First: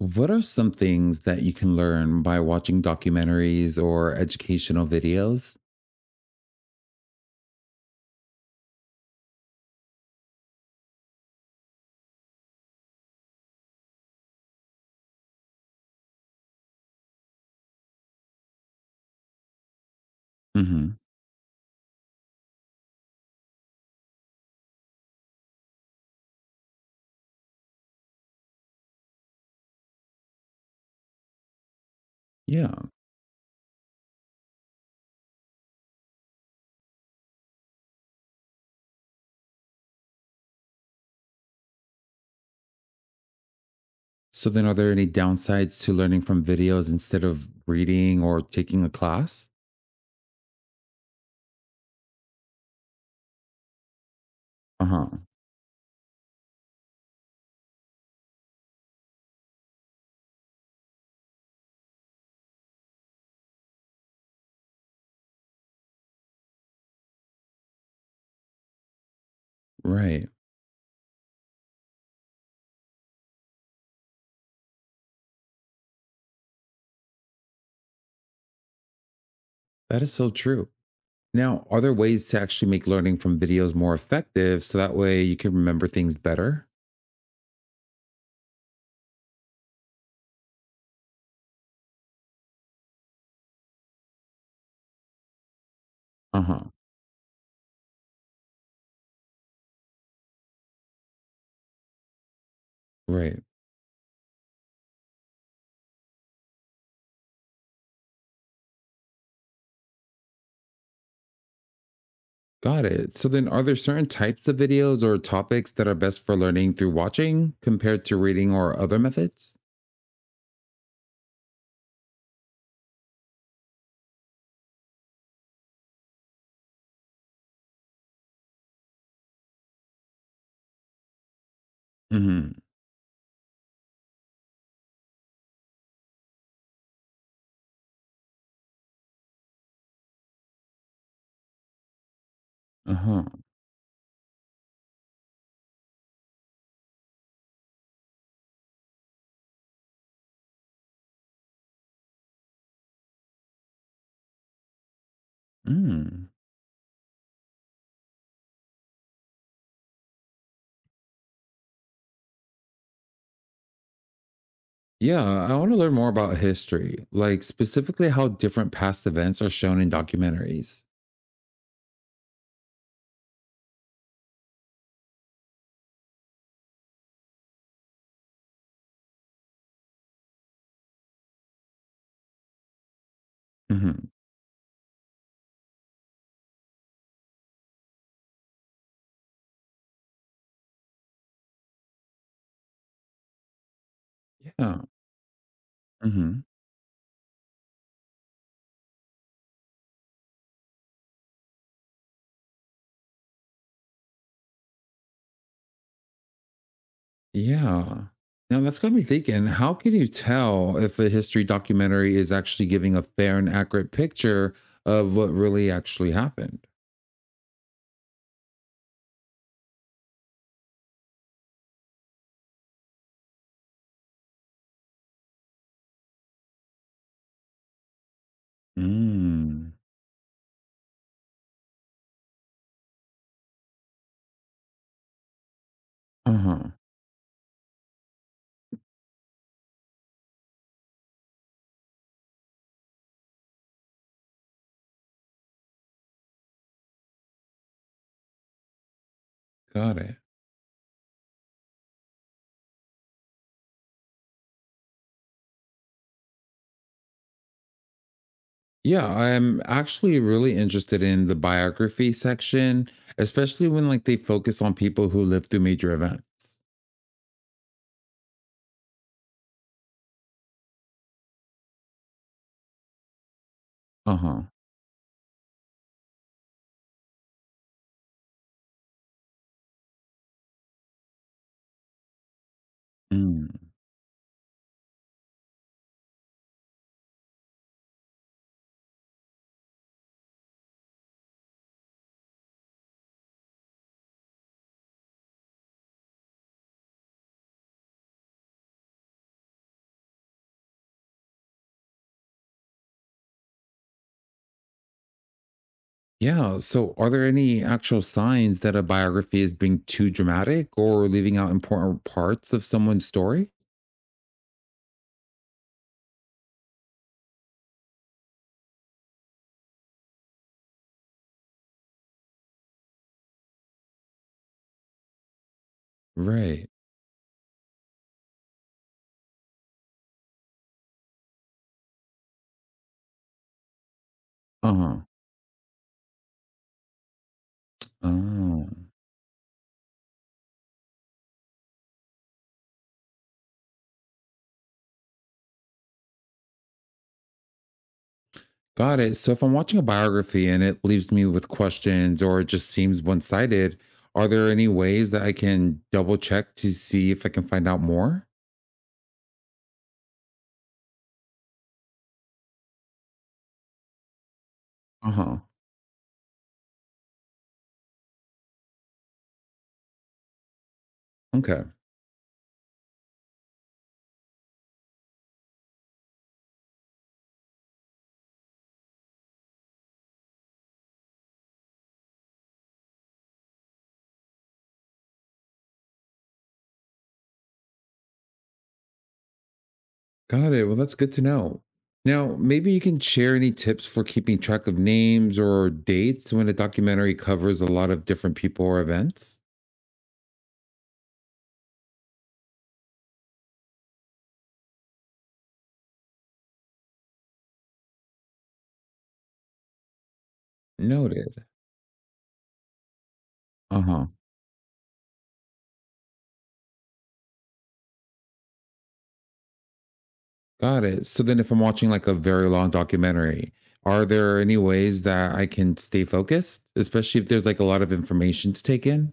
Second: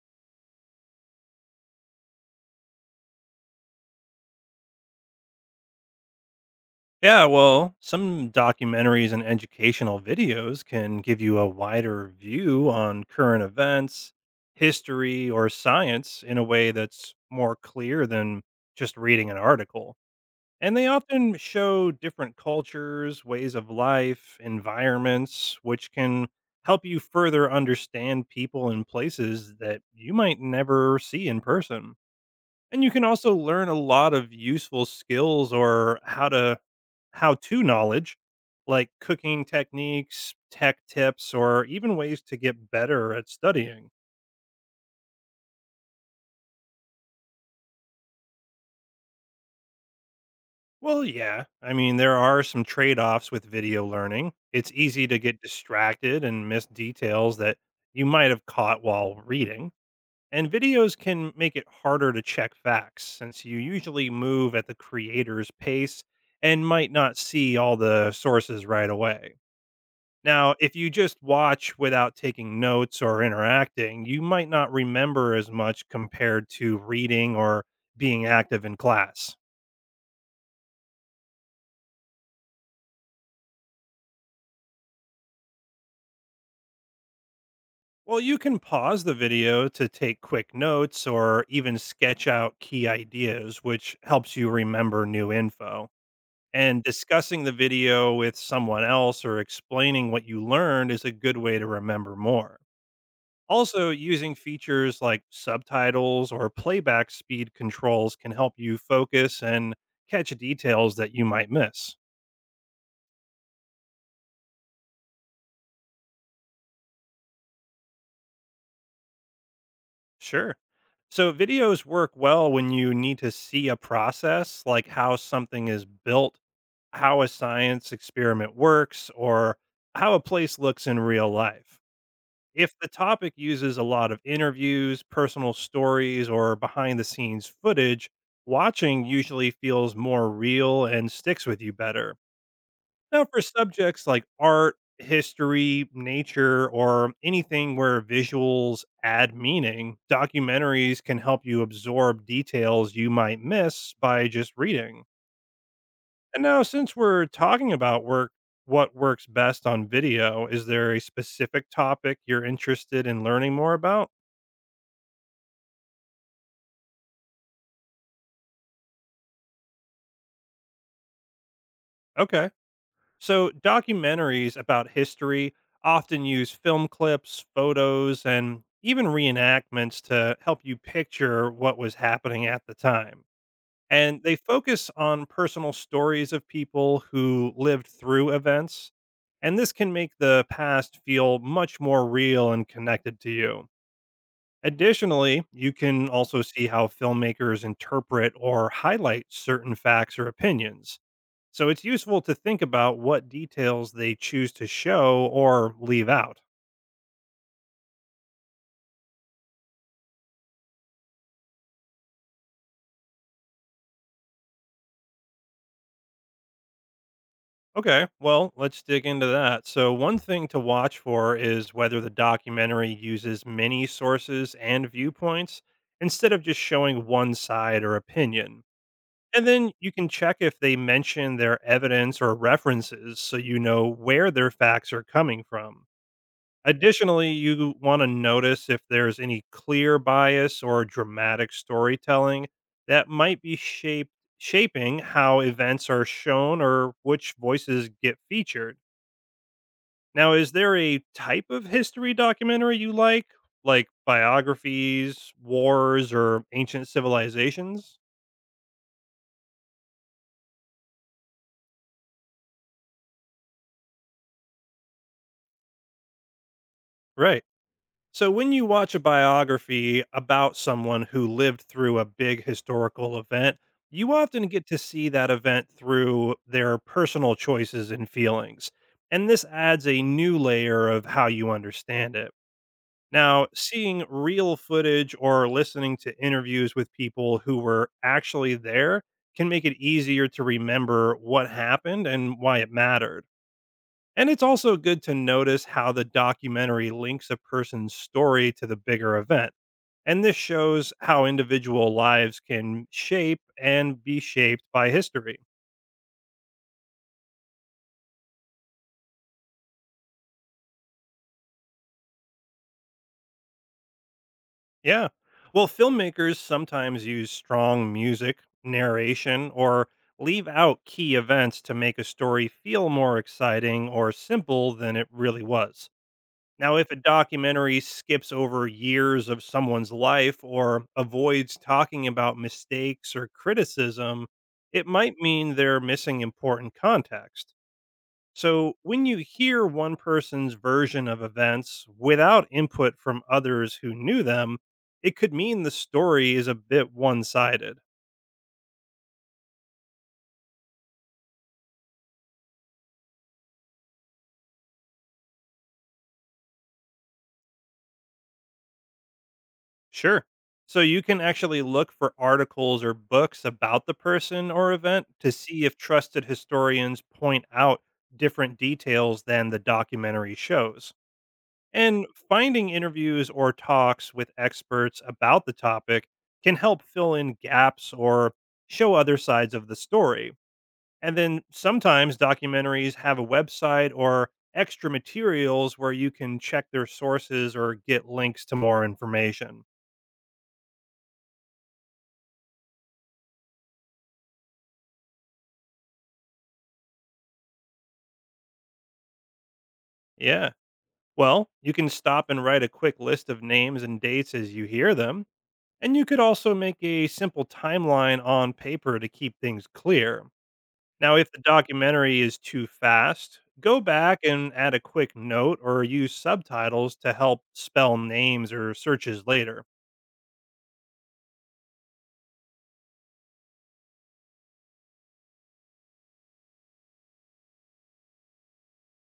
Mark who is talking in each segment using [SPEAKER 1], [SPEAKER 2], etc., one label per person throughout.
[SPEAKER 1] What are some things that you can learn by watching documentaries or educational videos?
[SPEAKER 2] Yeah, well, some documentaries and educational videos can give you a wider view on current events, history, or science in a way that's more clear than just reading an article. And they
[SPEAKER 1] Hmm.
[SPEAKER 2] often show different cultures, ways of life, environments, which can help you further understand people and places that you might never see in person.
[SPEAKER 1] Yeah.
[SPEAKER 2] And you can also learn a lot of useful skills or how to knowledge like cooking techniques, tech tips, or even ways to get better at studying.
[SPEAKER 1] So then, are there any downsides to learning from videos instead of reading or taking a class?
[SPEAKER 2] Well, yeah. I mean, there are some trade offs with video learning. It's
[SPEAKER 1] Uh
[SPEAKER 2] easy
[SPEAKER 1] huh.
[SPEAKER 2] to get distracted and miss details that you might have caught while reading. And videos can make it harder to check facts since you usually move at the creator's pace and might not see all the sources right away.
[SPEAKER 1] Right.
[SPEAKER 2] Now, if you just watch without taking notes or interacting, you might not remember as much compared to reading or being active in class.
[SPEAKER 1] That is so true. Now, are there ways to actually make learning from videos more effective so that way you can remember things better?
[SPEAKER 2] Well, you can pause the video to take quick notes or even sketch out key ideas, which helps you remember new info.
[SPEAKER 1] Uh huh.
[SPEAKER 2] And discussing the video with someone else or explaining what you learned is a good way to remember more.
[SPEAKER 1] Right.
[SPEAKER 2] Also, using features like subtitles or playback speed controls can help you focus and catch details that you might miss.
[SPEAKER 1] Got it. So then, are there certain types of videos or topics that are best for learning through watching compared to reading or other methods?
[SPEAKER 2] Sure. So, videos work well when you need to see a process, like how something is built, how a science experiment works, or how a place looks in real life. If the topic uses a lot of interviews, personal stories, or behind the scenes footage, watching usually feels more real and sticks with you better.
[SPEAKER 1] Uh-huh.
[SPEAKER 2] Now, for subjects like art, history, nature, or anything where visuals add meaning, documentaries can help you absorb details you might miss by just reading.
[SPEAKER 1] Mm.
[SPEAKER 2] And now, since we're talking about work, what works best on video? Is there a specific topic you're interested in learning more about?
[SPEAKER 1] Yeah, I want to learn more about history, like specifically how different past events are shown in documentaries.
[SPEAKER 2] Okay. So documentaries about history often use film clips, photos, and even reenactments to help you picture what was happening at the time.
[SPEAKER 1] Hmm.
[SPEAKER 2] And they focus on personal stories of people who lived through events. And this can make the past feel much more real and connected to you.
[SPEAKER 1] Yeah.
[SPEAKER 2] Additionally, you can also
[SPEAKER 1] Hmm.
[SPEAKER 2] see how filmmakers interpret or highlight certain facts or opinions so it's useful to think about what details they choose to show or leave out.
[SPEAKER 1] Yeah. Now that's got me thinking, how can you tell if a history documentary is actually giving a fair and accurate picture of what really actually happened?
[SPEAKER 2] Okay, well, let's dig into that. So, one thing to watch for is whether the documentary uses many sources and viewpoints instead of just showing one side or opinion. And then
[SPEAKER 1] Mm.
[SPEAKER 2] you can check if they mention their evidence or references so you know where their facts are coming from.
[SPEAKER 1] Uh-huh.
[SPEAKER 2] Additionally, you want to notice if there's any clear bias or dramatic storytelling that might be shaped shaping how events are shown or which voices get featured.
[SPEAKER 1] Got it.
[SPEAKER 2] Now, is there a type of history documentary you like biographies, wars, or ancient civilizations?
[SPEAKER 1] Yeah, I'm actually really interested in the biography section, especially when like they focus on people who lived through major events.
[SPEAKER 2] Right. So, when you watch a biography about someone who lived through a big historical event, you
[SPEAKER 1] Uh-huh.
[SPEAKER 2] often get to see that event through their personal choices and feelings. And this adds a new layer of how you understand it. Now,
[SPEAKER 1] Mm.
[SPEAKER 2] seeing real footage or listening to interviews with people who were actually there can make it easier to remember what happened and why it mattered. And it's also good to notice how the documentary links a person's story to the bigger event. And this shows how individual lives can shape and be shaped by history.
[SPEAKER 1] Yeah. So are there any actual signs that a biography is being too dramatic or leaving out important parts of someone's story?
[SPEAKER 2] Yeah. Well, filmmakers sometimes use strong music, narration, or leave out key events to make a story feel more exciting or simple than it really was.
[SPEAKER 1] Right.
[SPEAKER 2] Now, if a documentary skips over years of someone's life or avoids talking about mistakes or criticism, it
[SPEAKER 1] Uh-huh.
[SPEAKER 2] might mean they're missing important context.
[SPEAKER 1] Oh.
[SPEAKER 2] So, when you hear one person's version of events without input from others who knew them, it could mean the story is a bit one sided.
[SPEAKER 1] Got it. So if I'm watching a biography and it leaves me with questions or it just seems one-sided, are there any ways that I can double check to see if I can find out more?
[SPEAKER 2] Sure. So you can actually look for articles or books about the person or event to
[SPEAKER 1] Uh-huh.
[SPEAKER 2] see if trusted historians point out different details than the documentary shows.
[SPEAKER 1] Okay.
[SPEAKER 2] And finding interviews or talks with experts about the topic can help fill in gaps or show other sides of the story. And then sometimes documentaries have a website or extra materials where you can check their sources or get links to more information.
[SPEAKER 1] Got it. Well, that's good to know. Now, maybe you can share any tips for keeping track of names or dates when a documentary covers a lot of different people or events?
[SPEAKER 2] Yeah. Well, you can stop and write a quick list of names and dates as you hear them, and you could also make a simple timeline on paper to keep things clear. Now, if the
[SPEAKER 1] Noted.
[SPEAKER 2] documentary is too fast, go
[SPEAKER 1] Uh huh.
[SPEAKER 2] back and add a quick note or use subtitles to help spell names or searches later.
[SPEAKER 1] Got it. So then, if I'm watching like a very long documentary, are there any ways that I can stay focused, especially if there's like a lot of information to take in?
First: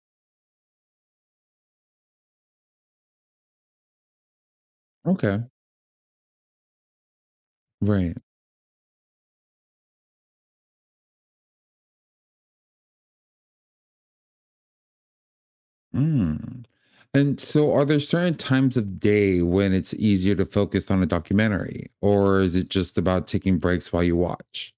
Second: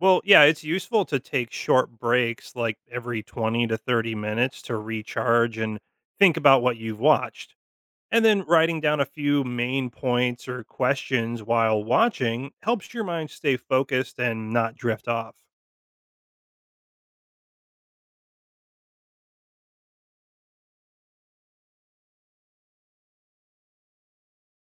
[SPEAKER 2] Well, yeah, it's useful to take short breaks like every 20 to 30 minutes to
[SPEAKER 1] Okay.
[SPEAKER 2] recharge and think about what you've watched.
[SPEAKER 1] Right.
[SPEAKER 2] And then writing down a few main points or questions while watching helps your mind stay focused and not drift off.
[SPEAKER 1] Mm. And so, are there certain times of day when it's easier to focus on a documentary, or is it just about taking breaks while you watch?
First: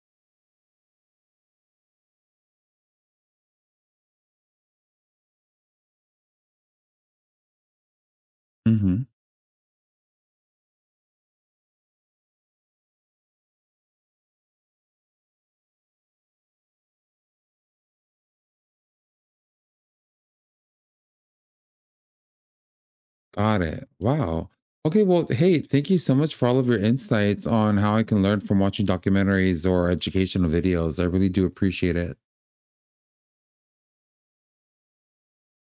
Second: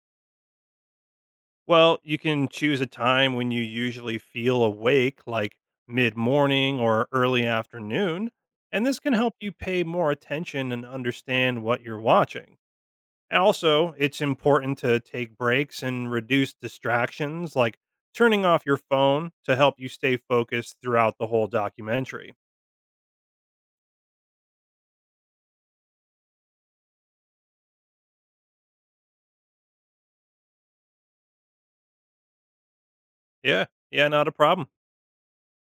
[SPEAKER 2] Well, you can choose a time when you usually feel awake, like mid morning or early afternoon, and
[SPEAKER 1] Hmm.
[SPEAKER 2] this can help you pay more attention and understand what you're watching. And also, it's important to take breaks and reduce distractions, like turning off your phone to help you stay focused throughout the whole documentary.
[SPEAKER 1] Got it. Wow. Okay. Well, hey, thank you so much for all of your insights on how I can learn from watching documentaries or educational videos. I really do appreciate it.
[SPEAKER 2] Yeah, yeah, not a problem.